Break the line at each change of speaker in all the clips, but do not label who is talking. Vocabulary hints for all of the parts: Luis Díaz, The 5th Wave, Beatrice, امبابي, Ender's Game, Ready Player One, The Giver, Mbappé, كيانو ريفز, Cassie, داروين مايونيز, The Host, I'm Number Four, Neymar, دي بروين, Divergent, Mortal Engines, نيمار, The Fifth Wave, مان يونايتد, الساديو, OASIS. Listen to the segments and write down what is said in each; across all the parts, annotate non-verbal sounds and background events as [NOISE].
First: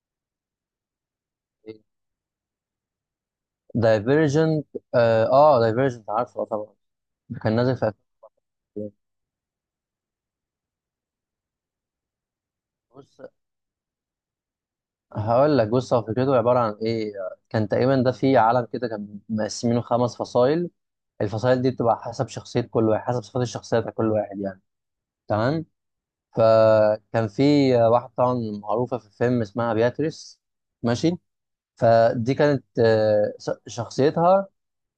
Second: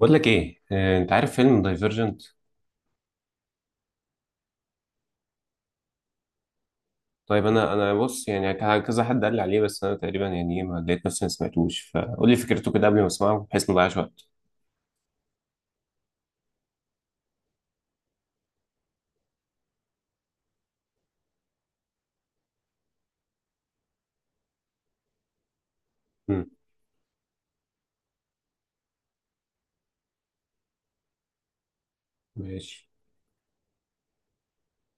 بقول لك ايه انت عارف فيلم دايفرجنت؟
دايفيرجنت. اه، دايفيرجنت عارفه، آه طبعا.
طيب
كان
انا
نازل في
انا بص يعني
أفلام.
كذا حد قال لي عليه، بس انا تقريبا يعني ايه ما لقيت نفسي ما سمعتوش. فقول لي فكرته كده قبل ما
بص،
اسمعه بحيث ما اضيعش وقت.
هقول لك. بص، هو فكرته عباره عن ايه. كان تقريبا ده في عالم كده، كان مقسمينه خمس فصائل. الفصائل دي بتبقى حسب شخصيه كل واحد، حسب صفات الشخصيه بتاع كل واحد يعني. تمام.
امم.
فكان في واحده طبعا معروفه في الفيلم اسمها بياتريس. ماشي. فدي كانت
ماشي.
شخصيتها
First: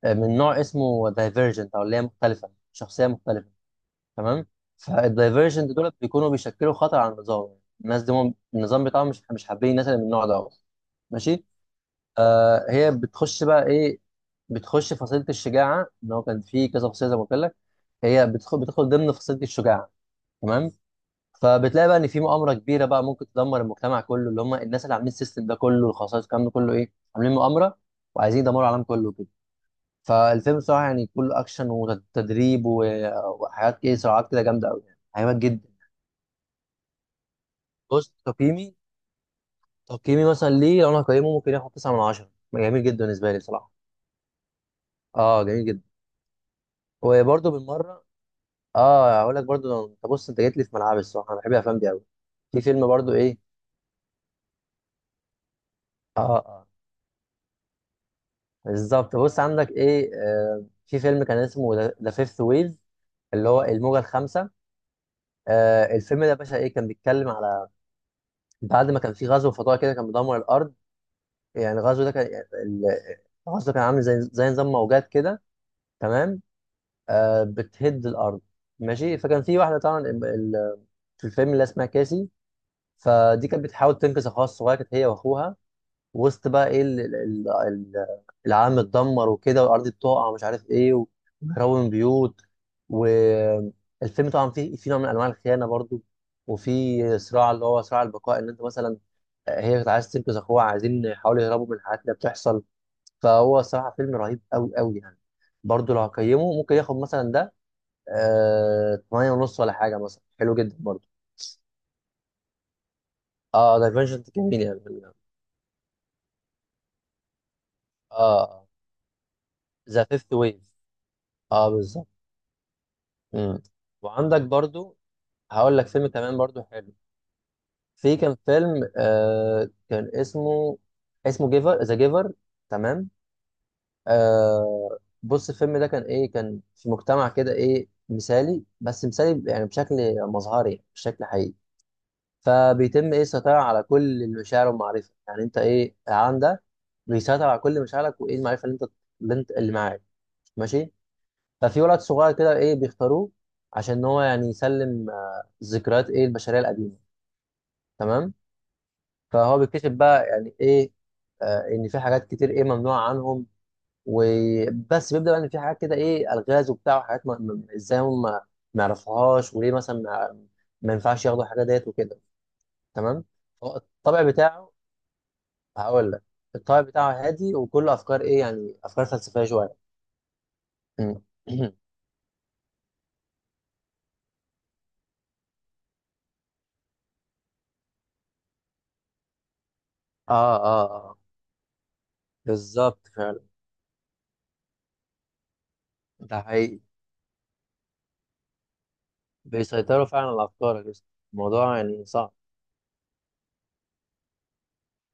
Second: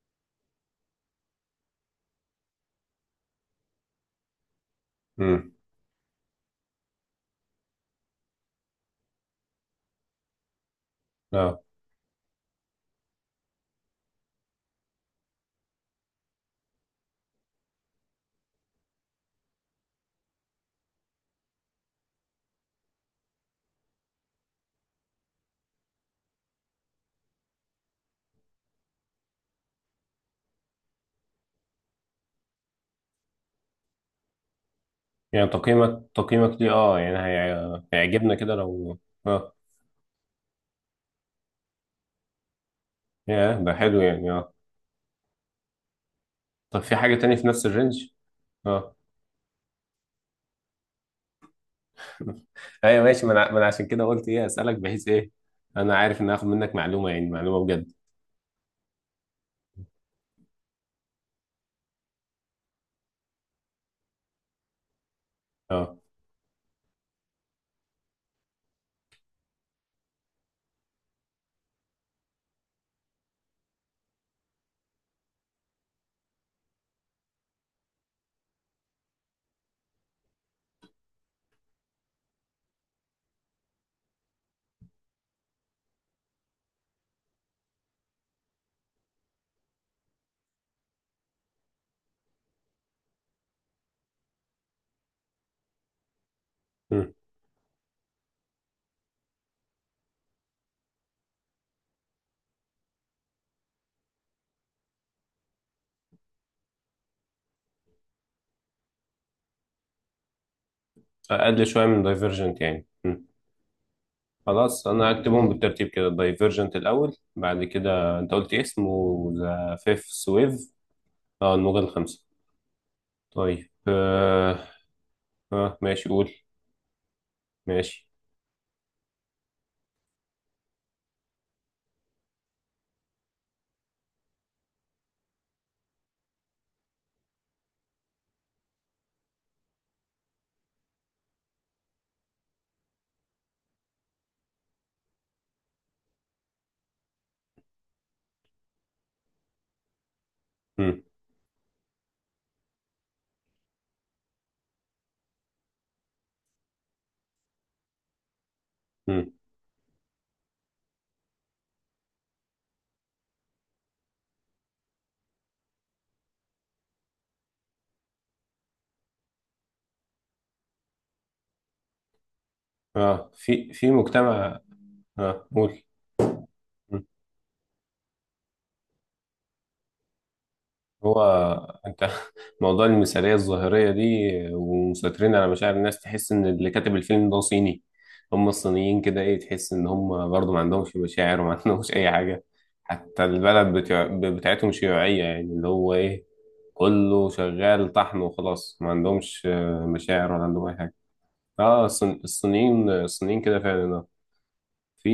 من نوع اسمه دايفيرجنت، او اللي هي مختلفه، شخصيه مختلفه. تمام.
امم.
فالدايفرجنت دول بيكونوا بيشكلوا خطر على النظام. الناس دي هم النظام بتاعهم مش حابين الناس اللي من النوع ده. ماشي.
اه.
آه، هي بتخش بقى ايه. بتخش فصيلة الشجاعة، ان هو كان في كذا فصيلة زي ما قلت لك. هي بتدخل ضمن فصيلة الشجاعة. تمام. فبتلاقي بقى ان في مؤامرة كبيرة بقى ممكن تدمر المجتمع كله، اللي هم الناس اللي عاملين السيستم ده كله، الخصائص، الكلام ده كله، ايه، عاملين مؤامرة، وعايزين يدمروا العالم كله كده. فالفيلم بصراحة يعني كله اكشن وتدريب وحاجات ايه، صراعات كده جامدة قوي يعني، حاجات
يعني
جدا.
تقييمك ليه؟ اه يعني
بص
هيعجبنا كده
تقييمي.
لو... اه،
مثلا ليه لو انا هقيمه، ممكن ياخد 9 من 10. جميل جدا بالنسبه لي
يا
بصراحه.
ده حلو يعني، اه.
اه جميل جدا.
طب في حاجة تانية في
وبرده
نفس
بالمره.
الرينج؟ اه.
اه هقول لك برده. انت بص، انت جيت لي في ملعبي الصراحه، انا بحب الافلام دي قوي. في فيلم
ايوه
برده
ماشي، ما
ايه.
انا ما أنا عشان كده قلت ايه اسالك، بحيث ايه. انا عارف
اه
ان
اه
هاخد
آه.
منك معلومه، يعني معلومه بجد.
بالظبط. بص، عندك ايه، آه، في فيلم كان اسمه ذا فيفث ويف، اللي هو الموجه الخامسه. آه،
اه.
الفيلم ده يا باشا ايه، كان بيتكلم على بعد ما كان في غزو فضائي كده كان بيدمر الارض. يعني الغزو ده كان ال- الغزو كان عامل زي نظام موجات كده. تمام. بتهد الارض. ماشي. فكان في واحده طبعا في الفيلم اللي اسمها كاسي. فدي كانت بتحاول تنقذ اخوها الصغير، كانت هي واخوها وسط بقى ايه العالم اتدمر وكده، والارض بتقع، ومش عارف ايه، وبيهربوا من بيوت. والفيلم طبعا فيه في نوع من انواع الخيانه برضو،
مم.
وفي صراع اللي هو صراع البقاء، ان انت مثلا هي كانت عايزه تنقذ اخوها، عايزين يحاولوا يهربوا من الحاجات اللي بتحصل. فهو صراحه فيلم رهيب قوي يعني. برضو لو هقيمه ممكن ياخد مثلا ده 8 ونص ولا حاجه مثلا، حلو جدا برضه.
اقل شويه من دايفرجنت يعني. مم.
اه دايفرجنت جميل يعني.
خلاص، انا هكتبهم بالترتيب كده. دايفرجنت الاول، بعد كده انت قلت إيه
اه،
اسمه؟ ذا فيف
ذا فيفث
سويف.
ويف.
اه،
اه
الموجة
بالظبط.
الخامسة.
مم.
طيب
وعندك
اه.
برضه.
آه.
هقول لك فيلم
ماشي، قول.
كمان برضه حلو.
ماشي.
في كان فيلم كان اسمه، جيفر، ذا جيفر. تمام. آه بص، الفيلم ده كان ايه، كان في مجتمع كده ايه مثالي، بس مثالي يعني بشكل مظهري مش بشكل حقيقي. فبيتم ايه السيطره على كل المشاعر والمعرفه. يعني انت ايه، العالم ده بيسيطر على كل مشاعرك وايه، المعرفه اللي انت اللي معاك. ماشي.
مم.
ففي ولد صغير كده ايه بيختاروه عشان هو يعني يسلم ذكريات ايه البشريه القديمه. تمام.
مم.
فهو بيكتشف بقى يعني ايه، آه، ان في حاجات كتير ايه ممنوعه عنهم. وبس بيبدا بقى ان في حاجات كده، ايه، الغاز وبتاع وحاجات، ازاي هم ما يعرفوهاش، وليه مثلا ما ينفعش ياخدوا الحاجات ديت وكده. تمام.
اه، في
هو
في
الطبع
مجتمع.
بتاعه.
اه، قول.
هقول لك. الطابع بتاعه هادي، وكله افكار ايه يعني، افكار فلسفيه شويه. مم.
هو
[CLEARS THROAT]
انت [LAUGHS] موضوع المثاليه الظاهريه دي، ومسيطرين على مشاعر الناس، تحس ان اللي كاتب الفيلم ده صيني. هم الصينيين كده، ايه، تحس ان هم
اه
برضو ما
اه
عندهمش
اه
مشاعر وما [LAUGHS] عندهمش اي حاجه.
بالظبط
حتى
فعلا.
البلد بتاعتهم شيوعيه، يعني اللي هو ايه،
ده حقيقي.
كله شغال طحن وخلاص، ما عندهمش
بيسيطروا فعلا
مشاعر ولا
على
عندهم اي
افكارك يا
حاجه.
اسطى. الموضوع
اه،
يعني صعب.
الصينيين كده فعلا، اه. في.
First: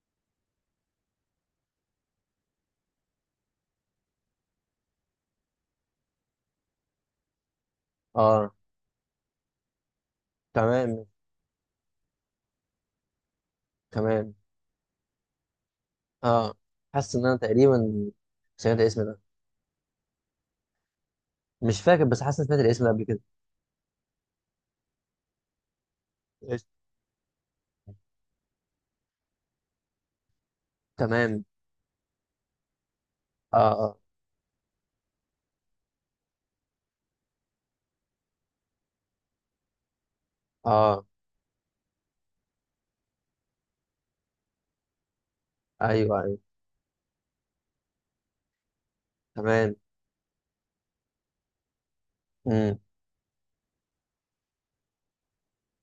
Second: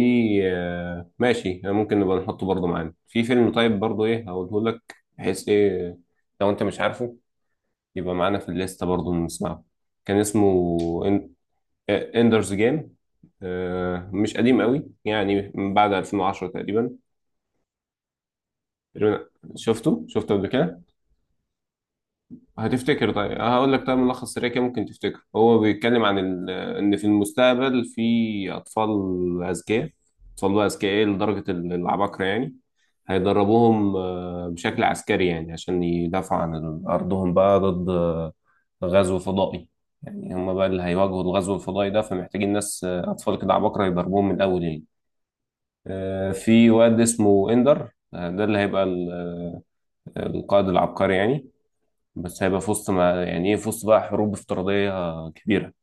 ماشي، ممكن نبقى نحطه برضه معانا في فيلم طيب برضه ايه هقوله لك، بحيث ايه، لو انت مش عارفه يبقى معانا في
اه.
الليسته برضو نسمعه. كان اسمه
تمام.
اندرز جيم.
تمام.
مش قديم قوي يعني، من بعد 2010
اه،
تقريبا.
حاسس ان انا تقريبا سمعت الاسم ده.
تقريباً. شفته قبل كده.
مش فاكر، بس حاسس ان سمعت الاسم ده قبل
هتفتكر؟
كده.
طيب هقول لك، طيب ملخص سريع كده ممكن تفتكر. هو بيتكلم عن
قشطة.
ان في المستقبل في اطفال اذكياء. اطفال بقى اذكياء إيه؟
تمام.
لدرجه العباقره يعني.
اه
هيدربوهم
اه
بشكل عسكري يعني، عشان يدافعوا عن ارضهم بقى ضد غزو فضائي. يعني هم بقى اللي
اه.
هيواجهوا الغزو الفضائي ده، فمحتاجين ناس، اطفال كده عباقره، يدربوهم من الاول يعني.
ايوه ايوه.
في واد اسمه اندر، ده اللي هيبقى
تمام.
القائد العبقري يعني. بس هيبقى في
امم.
وسط، ما يعني ايه، في وسط بقى حروب افتراضية كبيرة.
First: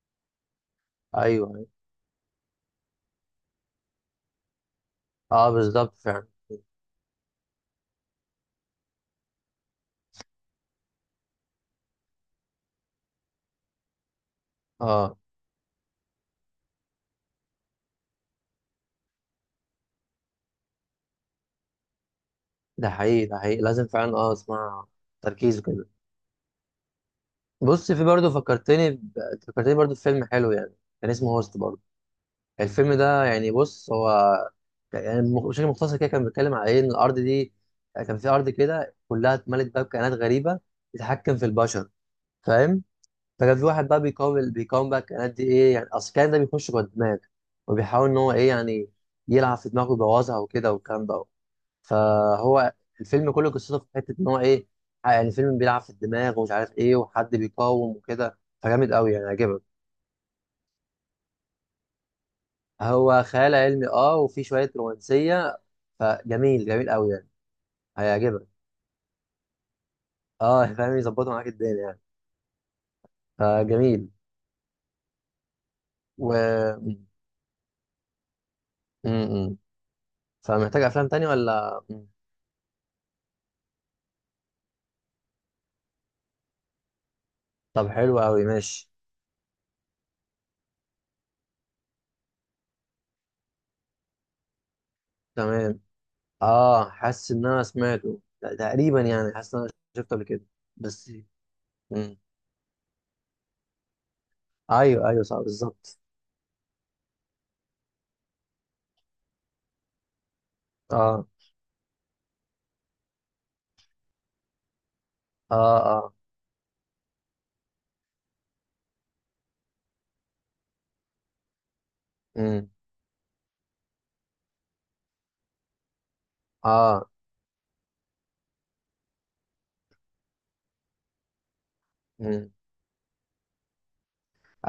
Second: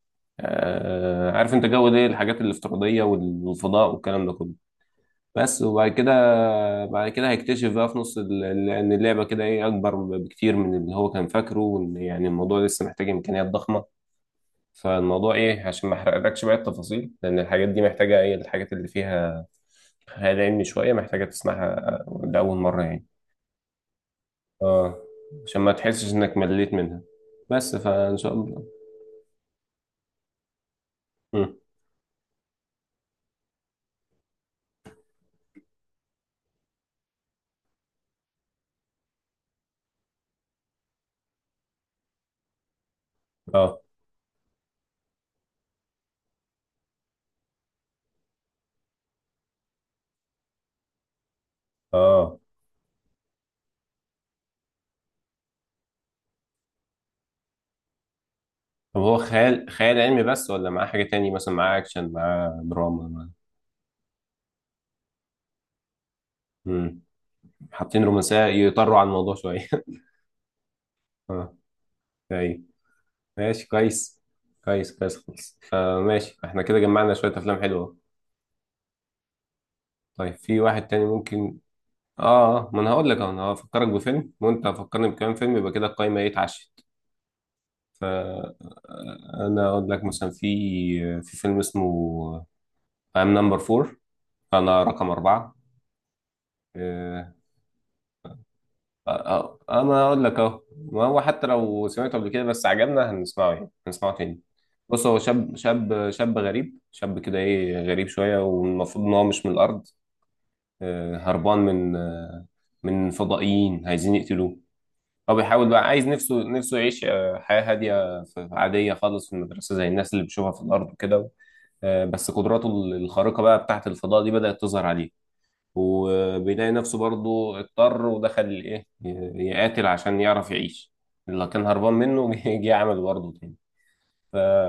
ايوه
عارف انت
ايوه.
جو ده، الحاجات الافتراضية والفضاء والكلام ده كله.
اه
بس، وبعد
بالظبط
كده
فعلا.
بعد كده هيكتشف بقى في نص ان اللعبة كده ايه اكبر بكتير من اللي هو كان فاكره، وان يعني الموضوع لسه محتاج امكانيات ضخمة.
اه.
فالموضوع ايه، عشان ما احرقلكش بقى التفاصيل، لان الحاجات دي محتاجة ايه، الحاجات اللي فيها خيال علمي شوية محتاجة تسمعها لأول مرة
ده
يعني.
حقيقي، ده حقيقي، لازم فعلا اه اسمع،
اه،
تركيز
عشان ما
وكده.
تحسش انك مليت منها، بس
بص، في
فان
برضه
شاء الله.
فكرتني ب... فكرتني برضه بفيلم حلو يعني، كان اسمه
مم.
هوست برضه. الفيلم ده يعني بص هو يعني بشكل مختصر كده كان بيتكلم على ايه، ان الارض دي يعني، كان في ارض كده كلها اتملت بقى بكائنات غريبه بتتحكم في البشر، فاهم. فكان في
اه،
واحد بقى بيقاوم بقى الكائنات دي، ايه يعني، اصل الكائن ده بيخش جوه الدماغ، وبيحاول ان هو ايه يعني يلعب في دماغه ويبوظها وكده والكلام ده.
اه.
فهو الفيلم كله قصته في حته ان هو ايه، يعني الفيلم بيلعب في الدماغ ومش عارف ايه، وحد بيقاوم وكده، فجامد
طب
قوي
هو
يعني، عجبك.
خيال علمي بس، ولا معاه حاجة تاني؟ مثلا معاه أكشن، معاه دراما،
هو
معاه...
خيال علمي اه وفي شويه رومانسيه. فجميل،
مم.
قوي يعني.
حاطين رومانسية
هيعجبك.
يطروا عن الموضوع شوية.
اه فاهم،
[LAUGHS]
يظبطوا معاك
اه.
الدنيا يعني.
أيوة. ماشي
فجميل.
كويس. كويس كويس خالص.
و
ماشي، احنا كده جمعنا شوية أفلام حلوة.
م- م-
طيب في
فمحتاج
واحد تاني
افلام تاني
ممكن؟
ولا
اه. ما أنا هقول لك أهو، أنا هفكرك بفيلم وأنت هتفكرني بكام فيلم، يبقى كده القايمة، إيه، اتعشت.
طب حلو قوي ماشي.
فأنا أقول لك مثلا في في فيلم اسمه I'm number four. أنا رقم 4.
تمام. اه حاسس
آه،
ان انا سمعته تقريبا
أه
يعني، حاسس
أه
ان انا
أنا
شفته
أقول
قبل
لك
كده
أهو، ما
بس.
هو حتى لو
م.
سمعته قبل كده بس عجبنا هنسمعه، يعني هنسمعه تاني. بص،
ايوه
هو
ايوه صح
شاب
بالظبط.
شاب شاب غريب شاب كده إيه غريب شوية، والمفروض إن هو مش من الأرض،
اه
هربان من من فضائيين عايزين يقتلوه. هو
اه
بيحاول بقى، عايز
اه.
نفسه يعيش حياة هادية، عادية خالص في المدرسة، زي الناس اللي بيشوفها في الأرض وكده. بس قدراته
امم.
الخارقة بقى بتاعت الفضاء دي بدأت تظهر عليه، وبيلاقي نفسه
اه.
برضه اضطر ودخل الايه، يقاتل عشان يعرف يعيش. اللي كان هربان منه [LAUGHS]
امم.
جه عمل برضه تاني.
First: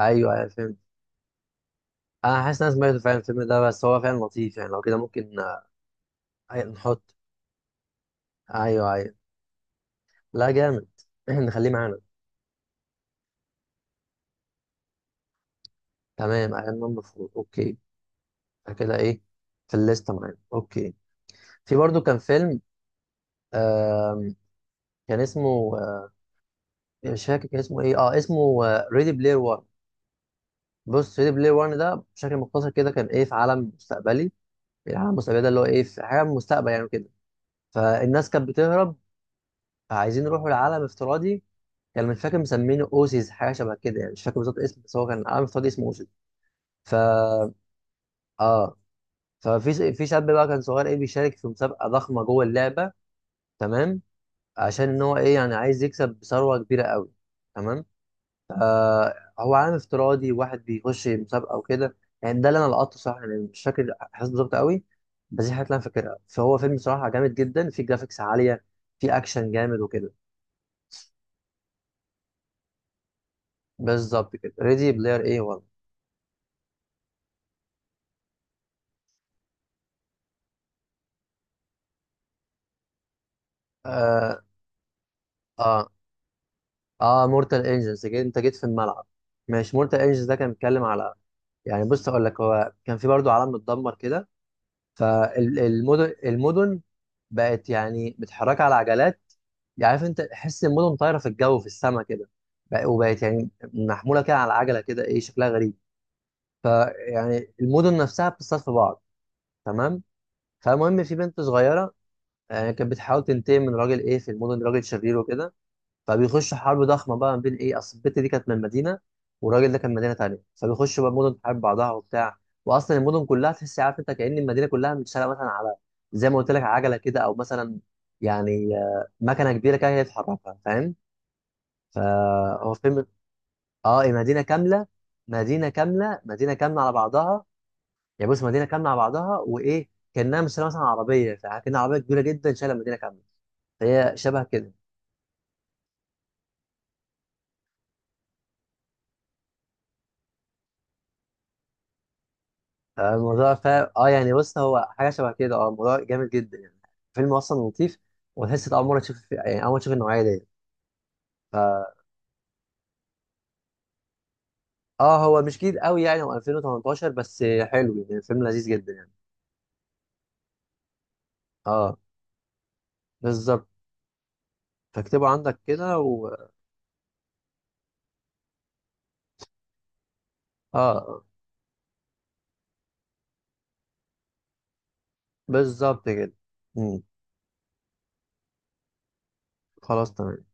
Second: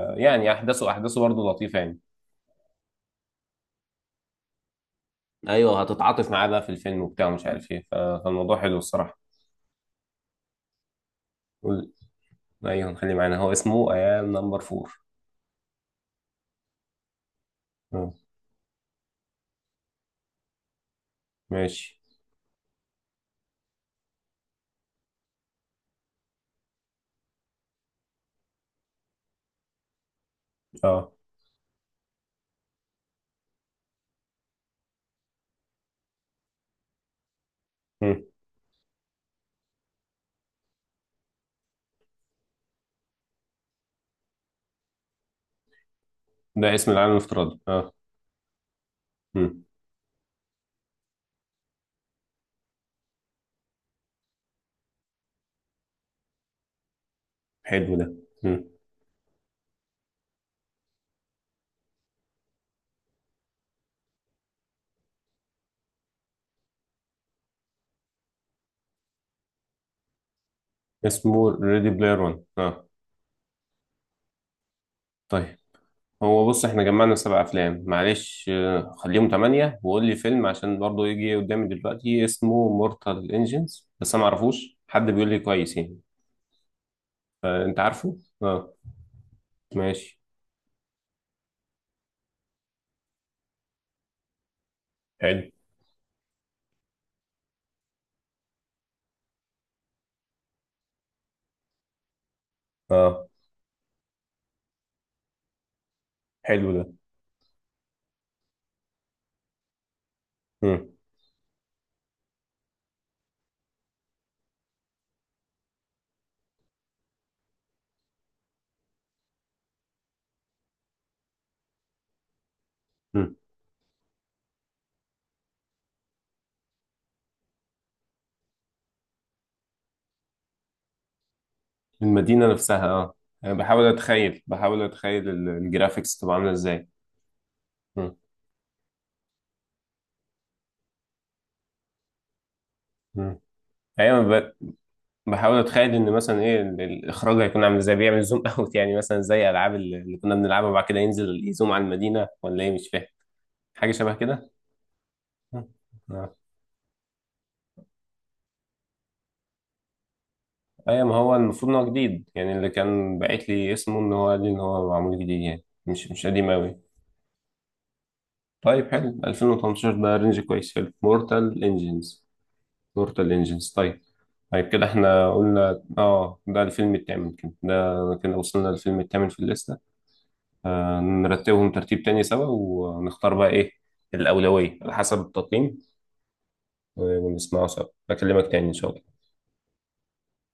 ايوه ايوه فهمت.
احداثه برضه لطيفه يعني.
انا حاسس ان انا سمعته فعلا الفيلم ده، بس هو فعلا لطيف يعني. لو كده ممكن
ايوه، هتتعاطف معاه بقى في الفيلم
نحط.
وبتاع ومش عارف ايه، فالموضوع حلو
ايوه ايوه
الصراحه.
لا جامد. [CLEARS THROAT] احنا نخليه
قول.
معانا.
ايوه، نخليه معانا. هو اسمه ايام نمبر فور.
تمام. ايام ما المفروض، اوكي
اه.
كده ايه، في الليسته معانا، اوكي. في
ماشي.
برضو كان فيلم آم، كان اسمه مش فاكر كان اسمه ايه. اه اسمه ريدي بلاير 1.
اه.
بص ريدي بلاير 1 ده بشكل مختصر كده كان ايه، في عالم مستقبلي. العالم المستقبلي ده اللي هو ايه، في حاجه من المستقبل يعني كده.
مم.
فالناس كانت بتهرب، عايزين نروحوا لعالم افتراضي. كان مش فاكر مسمينه اوسيس، حاجه شبه كده يعني، مش فاكر بالظبط اسم، بس هو كان عالم افتراضي اسمه اوسيس.
ده اسم
ف
العالم الافتراضي، اه.
اه
مم.
ففي شاب بقى كان صغير ايه بيشارك في مسابقه ضخمه جوه اللعبه. تمام. عشان ان هو ايه يعني، عايز يكسب بثروه كبيره قوي. تمام.
حلو ده. مم.
آه. هو عالم افتراضي، واحد بيخش مسابقه وكده. يعني ده اللي انا لقطته صح يعني، مش فاكر احساس بالظبط قوي، بس دي الحاجات اللي انا فاكرها. فهو فيلم صراحه جامد جدا، فيه جرافيكس عاليه، فيه اكشن جامد وكده.
اسمه ريدي بلاير 1، اه.
بالظبط كده، ريدي بلاير ايه
طيب،
والله.
هو بص احنا جمعنا 7 افلام، معلش خليهم تمانية. وقول لي فيلم، عشان برضه يجي قدامي دلوقتي اسمه مورتال انجنز، بس انا معرفوش حد بيقول لي كويس
اه.
يعني.
اه مورتال
فانت
انجنز،
عارفه.
انت جيت في
اه.
الملعب. ماشي. مورتال
ماشي.
انجنز ده كان بيتكلم على يعني، بص اقول لك، هو كان في برضو عالم متدمر كده.
حلو.
المدن بقت يعني متحركه على عجلات. يعني عارف انت، حس المدن طايره في الجو في السماء كده. وبقت
اه.
يعني محموله كده على عجله كده، ايه شكلها غريب.
حلو ده.
فيعني المدن نفسها بتصطاد في بعض. تمام.
مم.
فالمهم في بنت صغيره يعني، كانت بتحاول تنتقم من راجل ايه في المدن، راجل شرير وكده. فبيخشوا حرب ضخمه بقى ما بين ايه، اصل البت دي كانت من مدينه، والراجل ده كان من مدينه تانيه، فبيخشوا بقى مدن تحارب بعضها وبتاع. واصلا المدن
مم.
كلها تحس عارف انت، كأن المدينه كلها متشاله مثلا على زي ما قلت لك عجله كده، او مثلا يعني مكنه كبيره كده هي اللي بتحركها، فاهم.
المدينة
فهو
نفسها،
فيلم.
اه. انا بحاول
اه إيه، مدينه
اتخيل بحاول
كامله،
اتخيل الجرافيكس تبقى عاملة
مدينه كامله
ازاي.
على بعضها.
مم.
يعني بص، مدينه كامله على بعضها، وايه كانها مش شايلة مثلا عربيه، فكأنها عربيه كبيره جدا شايله مدينه كامله.
مم.
فهي
ايوه،
شبه كده.
بحاول اتخيل ان مثلا ايه الاخراج هيكون عامل ازاي، بيعمل زوم اوت [LAUGHS] يعني، مثلا زي العاب اللي كنا بنلعبها وبعد كده ينزل يزوم على المدينة ولا ايه، مش فاهم.
الموضوع فاهم،
حاجة
اه
شبه
يعني
كده.
بص هو حاجه شبه كده، اه الموضوع جامد
آه.
جدا يعني. فيلم اصلا لطيف، وتحس إنت اول مره تشوف يعني، اول مره تشوف النوعيه دي.
ايوه، ما هو
ف
المفروض ان هو جديد يعني. اللي كان باعت لي اسمه ان هو قال لي ان هو معمول
اه
جديد
هو مش
يعني،
جديد قوي
مش
يعني،
مش
هو
قديم قوي.
2018، بس حلو يعني فيلم لذيذ
طيب،
جدا يعني.
حلو. 2018 ده رينج كويس. حلو، مورتال
اه
انجنز. مورتال
بالظبط.
انجنز، طيب. طيب كده،
فاكتبه
احنا
عندك
قلنا
كده و
اه
اه،
ده الفيلم التامن كده، ده كده وصلنا للفيلم التامن في الليستة.
آه،
نرتبهم ترتيب تاني سوا ونختار بقى ايه الأولوية على حسب التقييم.
بالظبط كده. مم.
ونسمعه سوا، بكلمك تاني ان شاء الله.
خلاص تمام.